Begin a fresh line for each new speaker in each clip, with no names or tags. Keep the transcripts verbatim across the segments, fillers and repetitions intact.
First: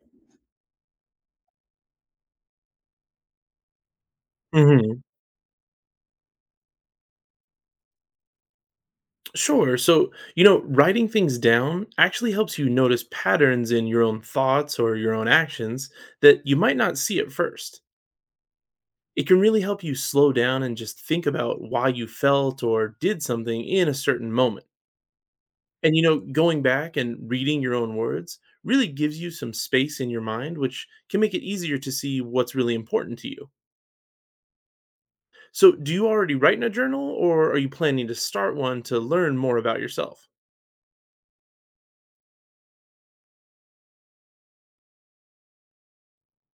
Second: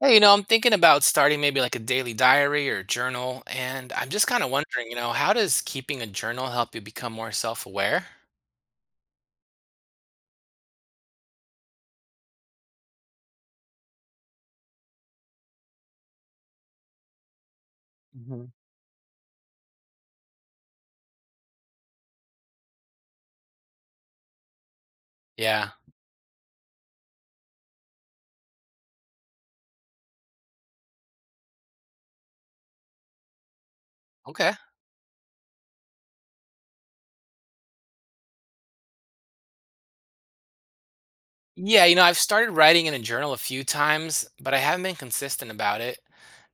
Hey, you know, I'm thinking about starting maybe like a daily diary or journal, and I'm just kind of wondering, you
Mhm.
know, how does keeping a journal help you become more self-aware?
Sure. So, you know, writing things down actually helps you notice patterns in your own thoughts or your own actions that you might not see at first.
Hmm.
It can really help you slow down and just think about why you felt or did something in a certain moment.
Yeah.
And, you know, going back and reading your own words really gives you some space in your mind, which can make it easier to see what's really important to you.
Okay.
So, do you already write in a journal or are you planning to start one to learn more about yourself?
Yeah, you know, I've started writing in a journal a few times, but I haven't been consistent about it.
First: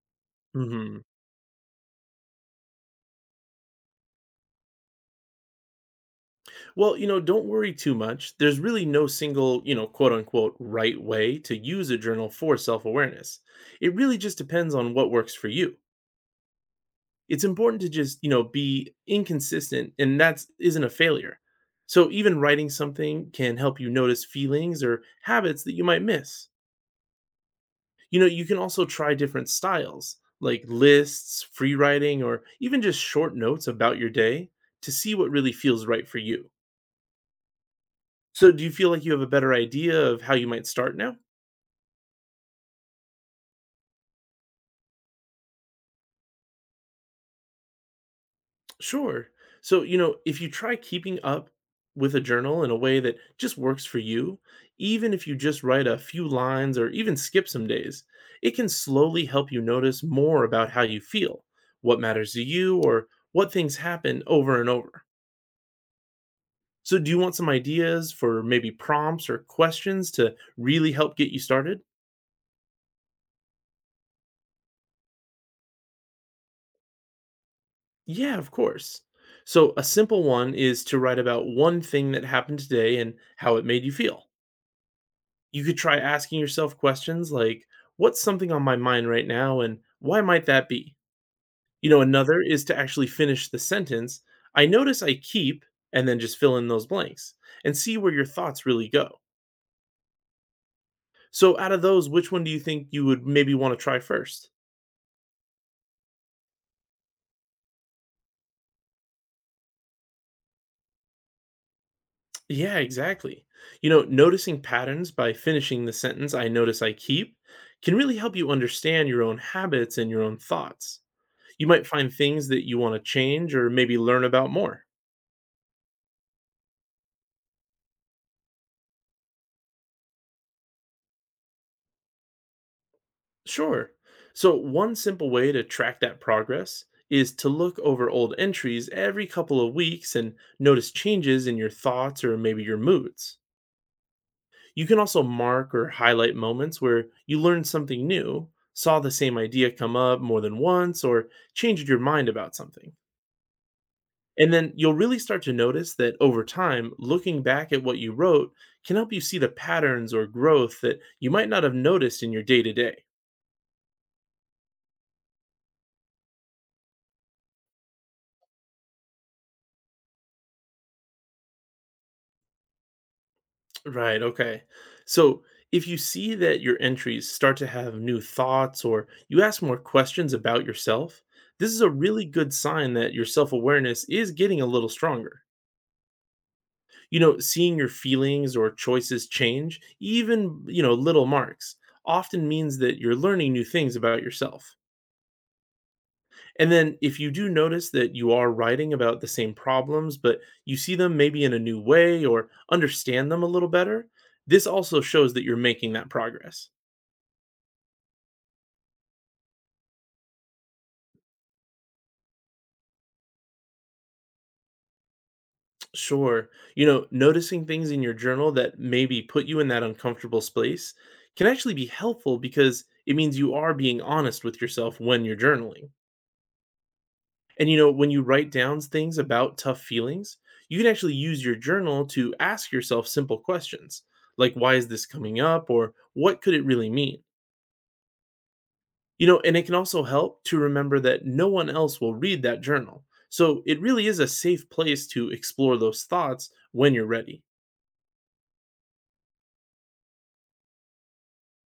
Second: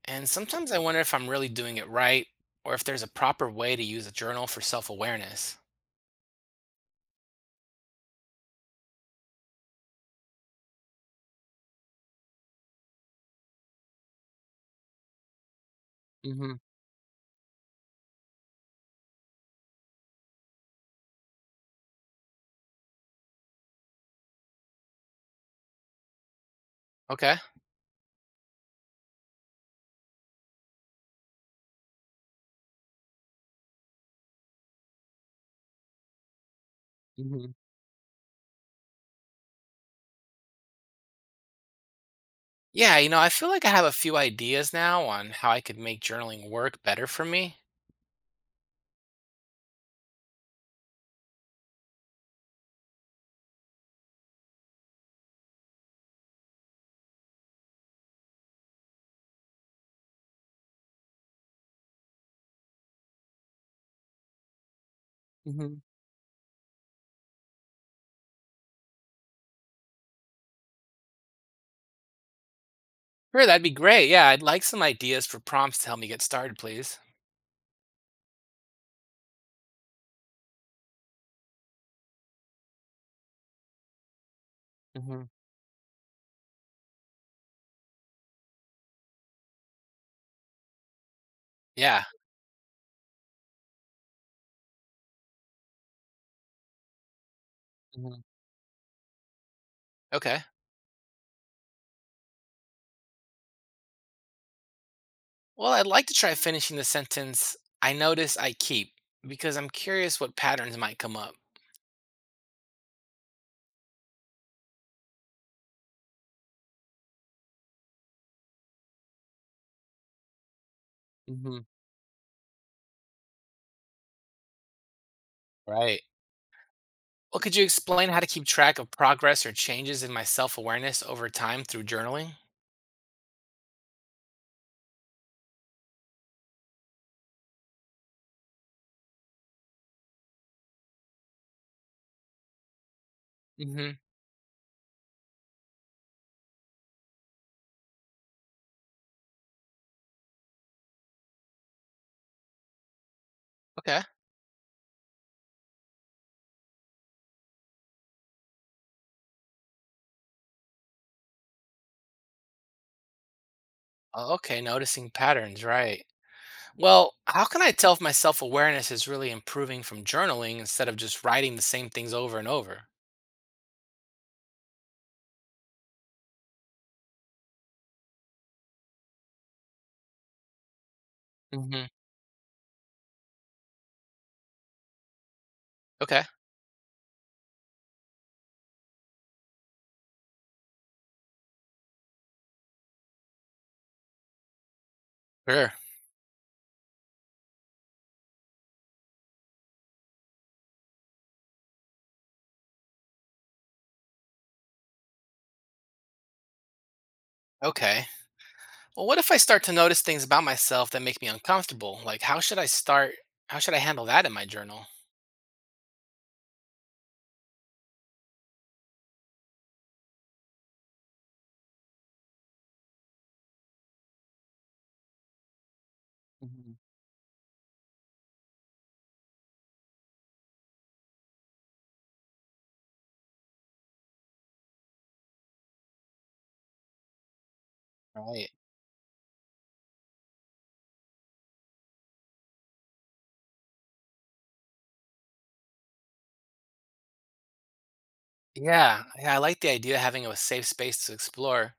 And sometimes I wonder
Mhm.
if I'm really doing it right or if there's a proper way to use a journal for self-awareness.
Well, you know, don't worry too much. There's really no single, you know, quote unquote, right way to use a journal for self awareness. It really just depends on what works for you.
Hmm.
It's important to just, you know, be inconsistent, and that's not a failure. So even writing something can help you notice feelings or habits that you might miss.
Okay.
You know, you can also try different styles like lists, free writing, or even just short notes about your day to see what really feels right for you.
Hmm.
So, do you feel like you have a better idea of how you might start now?
Yeah, you know, I feel like I have a few ideas now on how I could make journaling work better for me.
Sure. So, you know, if you try keeping up with a journal in a way that just works for you, even if you just write a few lines or even skip some days, it can slowly help you notice more about how you feel, what matters to you, or what things happen over and over. So, do you want some ideas for maybe prompts or questions to really help get you started?
Sure, that'd be great. Yeah, I'd like some ideas for prompts to help me get started, please.
Yeah, of course. So, a simple one is to write about one thing that happened today and how it made you feel.
Hmm.
You could try asking yourself questions like, what's something on my mind right now and why might that be? You know,
Yeah.
another is to actually finish the sentence I notice I keep, and then just fill in those blanks and see where
Mhm.
your thoughts really go.
Okay.
So, out of those, which one do you think you would maybe want to try first?
Well, I'd like to try finishing the sentence I notice I keep because I'm curious what patterns might come up.
Yeah, exactly. You know, noticing patterns by finishing the sentence I notice I keep can really help you understand your own habits and your own thoughts.
Hmm.
You might find things that you want to change or maybe learn about more.
Right. Well, could you explain how to keep track of progress or changes in my self awareness over time through journaling?
Sure. So, one simple way to track that progress is to look over old entries every couple of weeks and notice changes in your thoughts or maybe your moods.
Hmm.
You can also mark or highlight moments where you learned something new, saw the same idea come up more than once, or changed your mind about something.
Okay.
And then you'll really start to notice that over time, looking back at what you wrote can help you see the patterns or growth that you might not have noticed in your day to day.
Oh, okay, noticing patterns, right. Well, how can I tell if my self awareness is really improving from journaling instead of just writing the same things over and over?
Right, okay. So if you see that your entries start to have new thoughts or you ask more questions about yourself, this is
Hmm.
a really good sign that your self awareness is getting a little stronger.
Okay,
You know, seeing your feelings or choices change, even, you know, little marks, often means that you're learning new things about yourself.
sure.
And then if you do notice that you are writing about the same problems but you see them maybe in a new way or understand them a little better, this also shows that you're making that progress.
Okay. Well, what if I start to notice things about myself that make me uncomfortable? Like, how should I start? how should I handle that in my journal?
Sure, you know, noticing things in your journal that maybe put you in that uncomfortable space can actually be helpful because it means you are being honest with yourself when you're journaling.
Mhm.
And you know, when you write down things about tough feelings, you can actually use your journal to ask yourself simple questions like, why is this coming up? Or what could it really mean?
Right.
You know, and it can also help to remember that no one else will read that journal. So it really is a safe place to explore those thoughts when you're ready.
Yeah, yeah, I like the idea of having a safe space to explore.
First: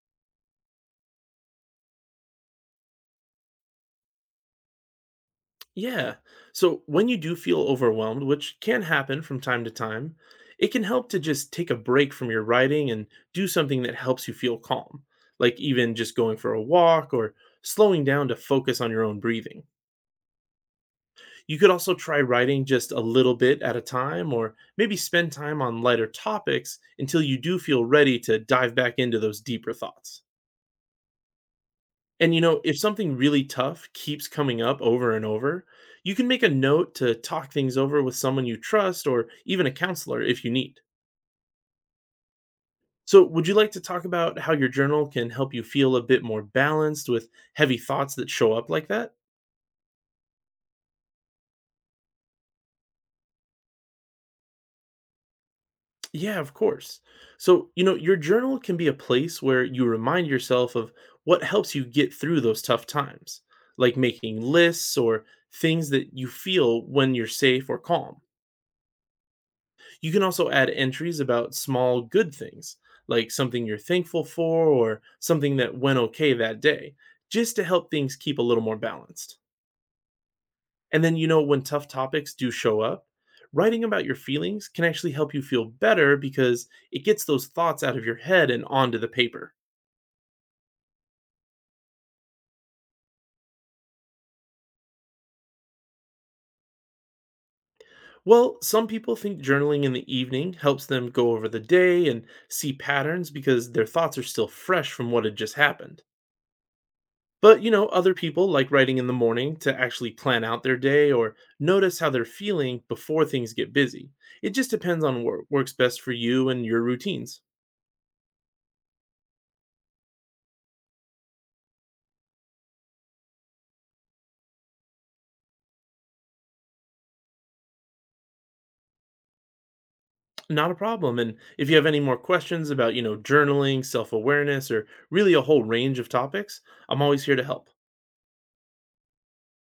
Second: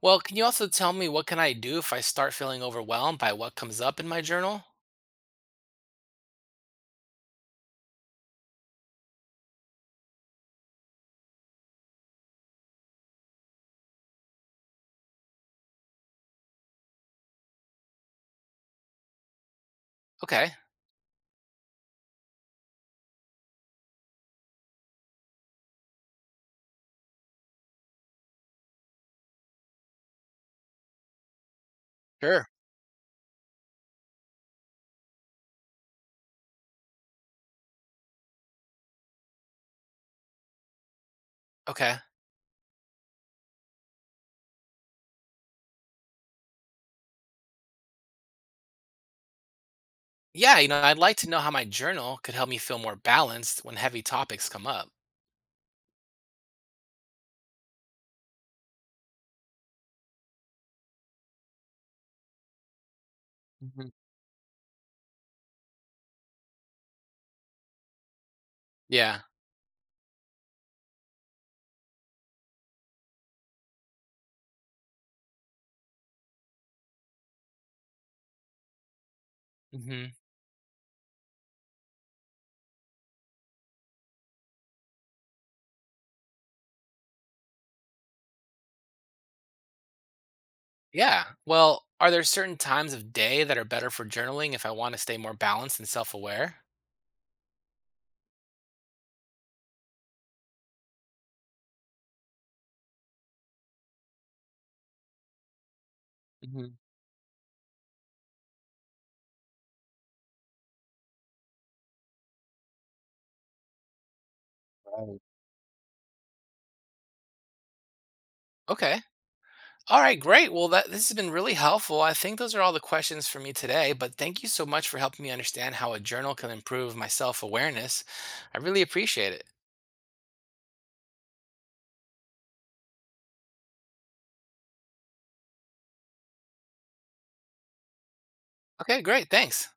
Well, can you also tell me what can I do if I start feeling overwhelmed by what comes up in my journal?
Yeah. So when you do feel overwhelmed, which can happen from time to time, it can help to just take a break from your writing and do something that helps you feel calm, like even just going for a walk or slowing down to focus on your own breathing.
Okay.
You could also try writing just a little bit at a time, or maybe spend time on lighter topics until you do feel ready to dive back into those deeper thoughts. And, you
Sure.
know, if something really tough keeps coming up over and over, you can make a note to talk things over with someone you trust or even a counselor if you need.
Okay.
So, would you like to talk about how your journal can help you feel a bit more balanced with heavy thoughts that show up like that?
Yeah, you know, I'd like to know how my journal could help me feel more balanced when heavy topics come up.
Yeah, of course. So, you know, your journal can be a place where you remind yourself of what helps you get through those tough times,
Mhm.
like making lists or things that you feel when you're safe or calm.
Yeah.
You can also add entries about small good things, like something you're thankful for or something that went okay that day, just to help things keep a little more balanced.
Mm-hmm.
And then, you know, when tough topics do show up, writing about your feelings can actually help you feel better because it gets those thoughts out of your head and onto the paper.
Yeah. Well, are there certain times of day that are better for journaling if I want to stay more balanced and self aware?
Well, some people think journaling in the evening helps them go over the day and see patterns because their thoughts are still fresh from what had just happened.
Hmm.
But, you know, other people like writing in the morning to actually plan out their day or notice how they're feeling before things get busy. It just depends
Right.
on what works best for you and your routines.
Okay. All right, great. Well, that this has been really helpful. I think those are all the questions for me today, but thank you so much for helping me understand how a journal can improve my self-awareness. I really appreciate it.
Not a problem. And if you have any more questions about, you know, journaling, self awareness, or really a whole range of topics, I'm always here to help.
Okay, great. Thanks.